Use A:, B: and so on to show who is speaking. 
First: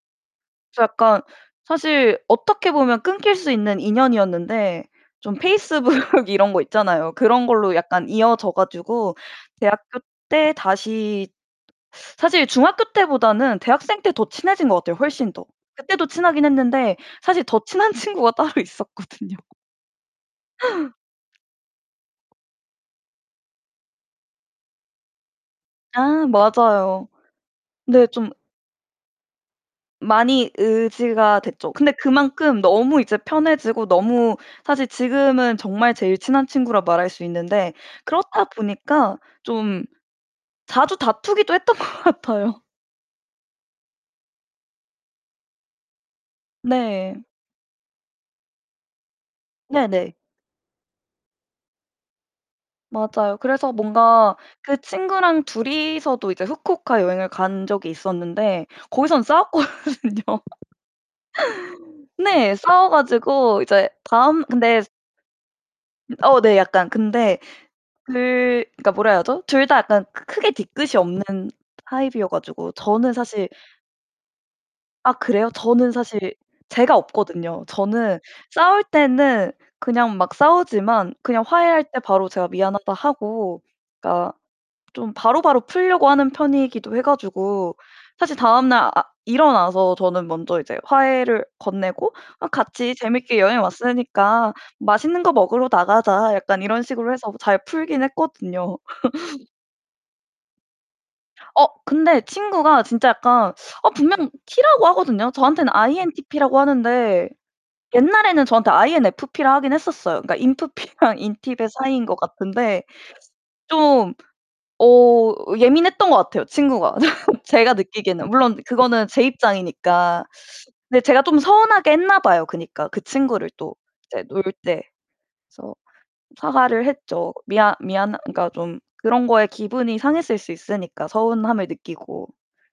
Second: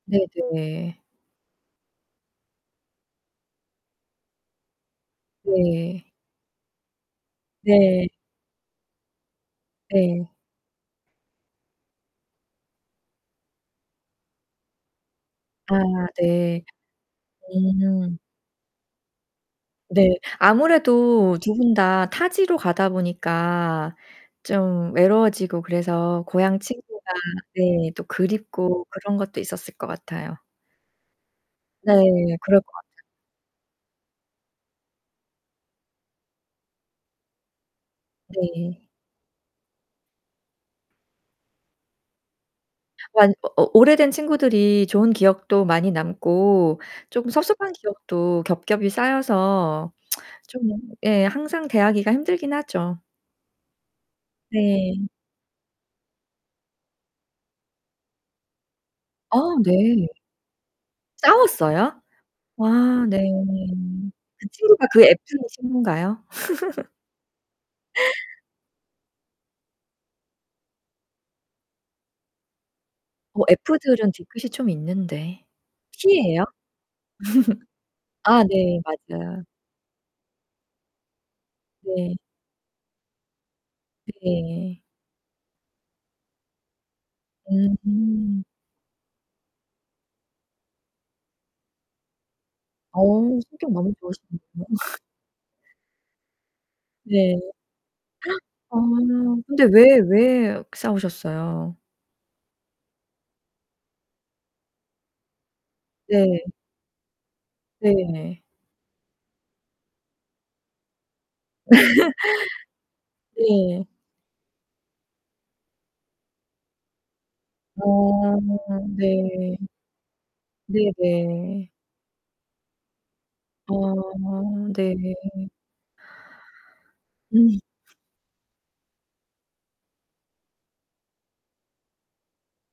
A: 저
B: 네네.
A: 약간 사실 어떻게 보면 끊길 수 있는 인연이었는데 좀 페이스북
B: 네.
A: 이런 거 있잖아요. 그런 걸로 약간
B: 네.
A: 이어져 가지고 대학교
B: 네.
A: 때 다시 사실 중학교 때보다는 대학생 때 더 친해진 것 같아요 훨씬 더.
B: 아
A: 그때도 친하긴
B: 네.
A: 했는데 사실 더 친한
B: 음.
A: 친구가 따로 있었거든요.
B: 네. 아무래도 두 분 다 타지로 가다 보니까 좀 외로워지고 그래서
A: 아
B: 고향 친구가
A: 맞아요.
B: 네 또
A: 근데 좀
B: 그립고 그런 것도 있었을 것 같아요.
A: 많이 의지가 됐죠. 근데
B: 네. 그럴
A: 그만큼
B: 것 같아요.
A: 너무 이제 편해지고 너무 사실 지금은 정말 제일 친한 친구라 말할 수 있는데 그렇다
B: 네.
A: 보니까 좀 자주 다투기도 했던 것 같아요.
B: 완 어 어 오래된 친구들이 좋은 기억도 많이 남고
A: 네.
B: 좀 섭섭한 기억도 겹겹이 쌓여서
A: 네네.
B: 좀 예 항상 대하기가 힘들긴 하죠.
A: 맞아요. 그래서 뭔가 그
B: 네.
A: 친구랑 둘이서도 이제 후쿠오카 여행을 간 적이 있었는데 거기선
B: 아 네.
A: 싸웠거든요.
B: 싸웠어요?
A: 네 싸워
B: 와아 네.
A: 가지고 이제 다음
B: 그
A: 근데
B: 친구가 그 F 인 친구인가요?
A: 어 네 약간. 근데 그 그니까 뭐라 해야 하죠? 둘 다 약간 크 크게 뒤끝이 없는 타입이어 가지고 저는
B: 어
A: 사실
B: F 들은 뒤끝이 좀
A: 아
B: 있는데.
A: 그래요? 저는
B: T
A: 사실
B: 예요?
A: 제가 없거든요. 저는
B: 아 네.
A: 싸울
B: 맞아.
A: 때는 그냥 막 싸우지만 그냥 화해할 때
B: 네.
A: 바로 제가 '미안하다.' 하고 그니까
B: 네.
A: 좀 바로바로 풀려고 하는 편이기도 해 가지고 사실
B: 음.
A: 다음 날 아 일어나서 저는 먼저 이제 화해를 건네고 '아 같이
B: 어
A: 재밌게 여행
B: 성격 너무 좋으시군요.
A: 왔으니까 맛있는 거 먹으러 나가자.' 약간 이런 식으로 해서
B: 네.
A: 잘 풀긴
B: 어
A: 했거든요.
B: 근데 왜 왜
A: 어
B: 싸우셨어요?
A: 근데 친구가 진짜 약간 어 분명 T 라고 하거든요. 저한테는 INTP
B: 네.
A: 라고 하는데
B: 네.
A: 옛날에는 저한테 INFP 라고 하긴 했었어요. 그니까 인프피랑 인팁의 사이인 것 같은데
B: 네.
A: 좀 어 예민했던 것 같아요 친구가. 제가 느끼기에는.
B: 어
A: 물론 그거는 제
B: 네.
A: 입장이니까. 근데 제가 좀
B: 네네.
A: 서운하게 했나 봐요. 그니까 그 친구를 또 이제 놀
B: 어.
A: 때.
B: 네.
A: 그래서 사과를 했죠.
B: 음.
A: 미안 미안 그니까 좀 그런 거에 기분이 상했을 수 있으니까 서운함을 느끼고.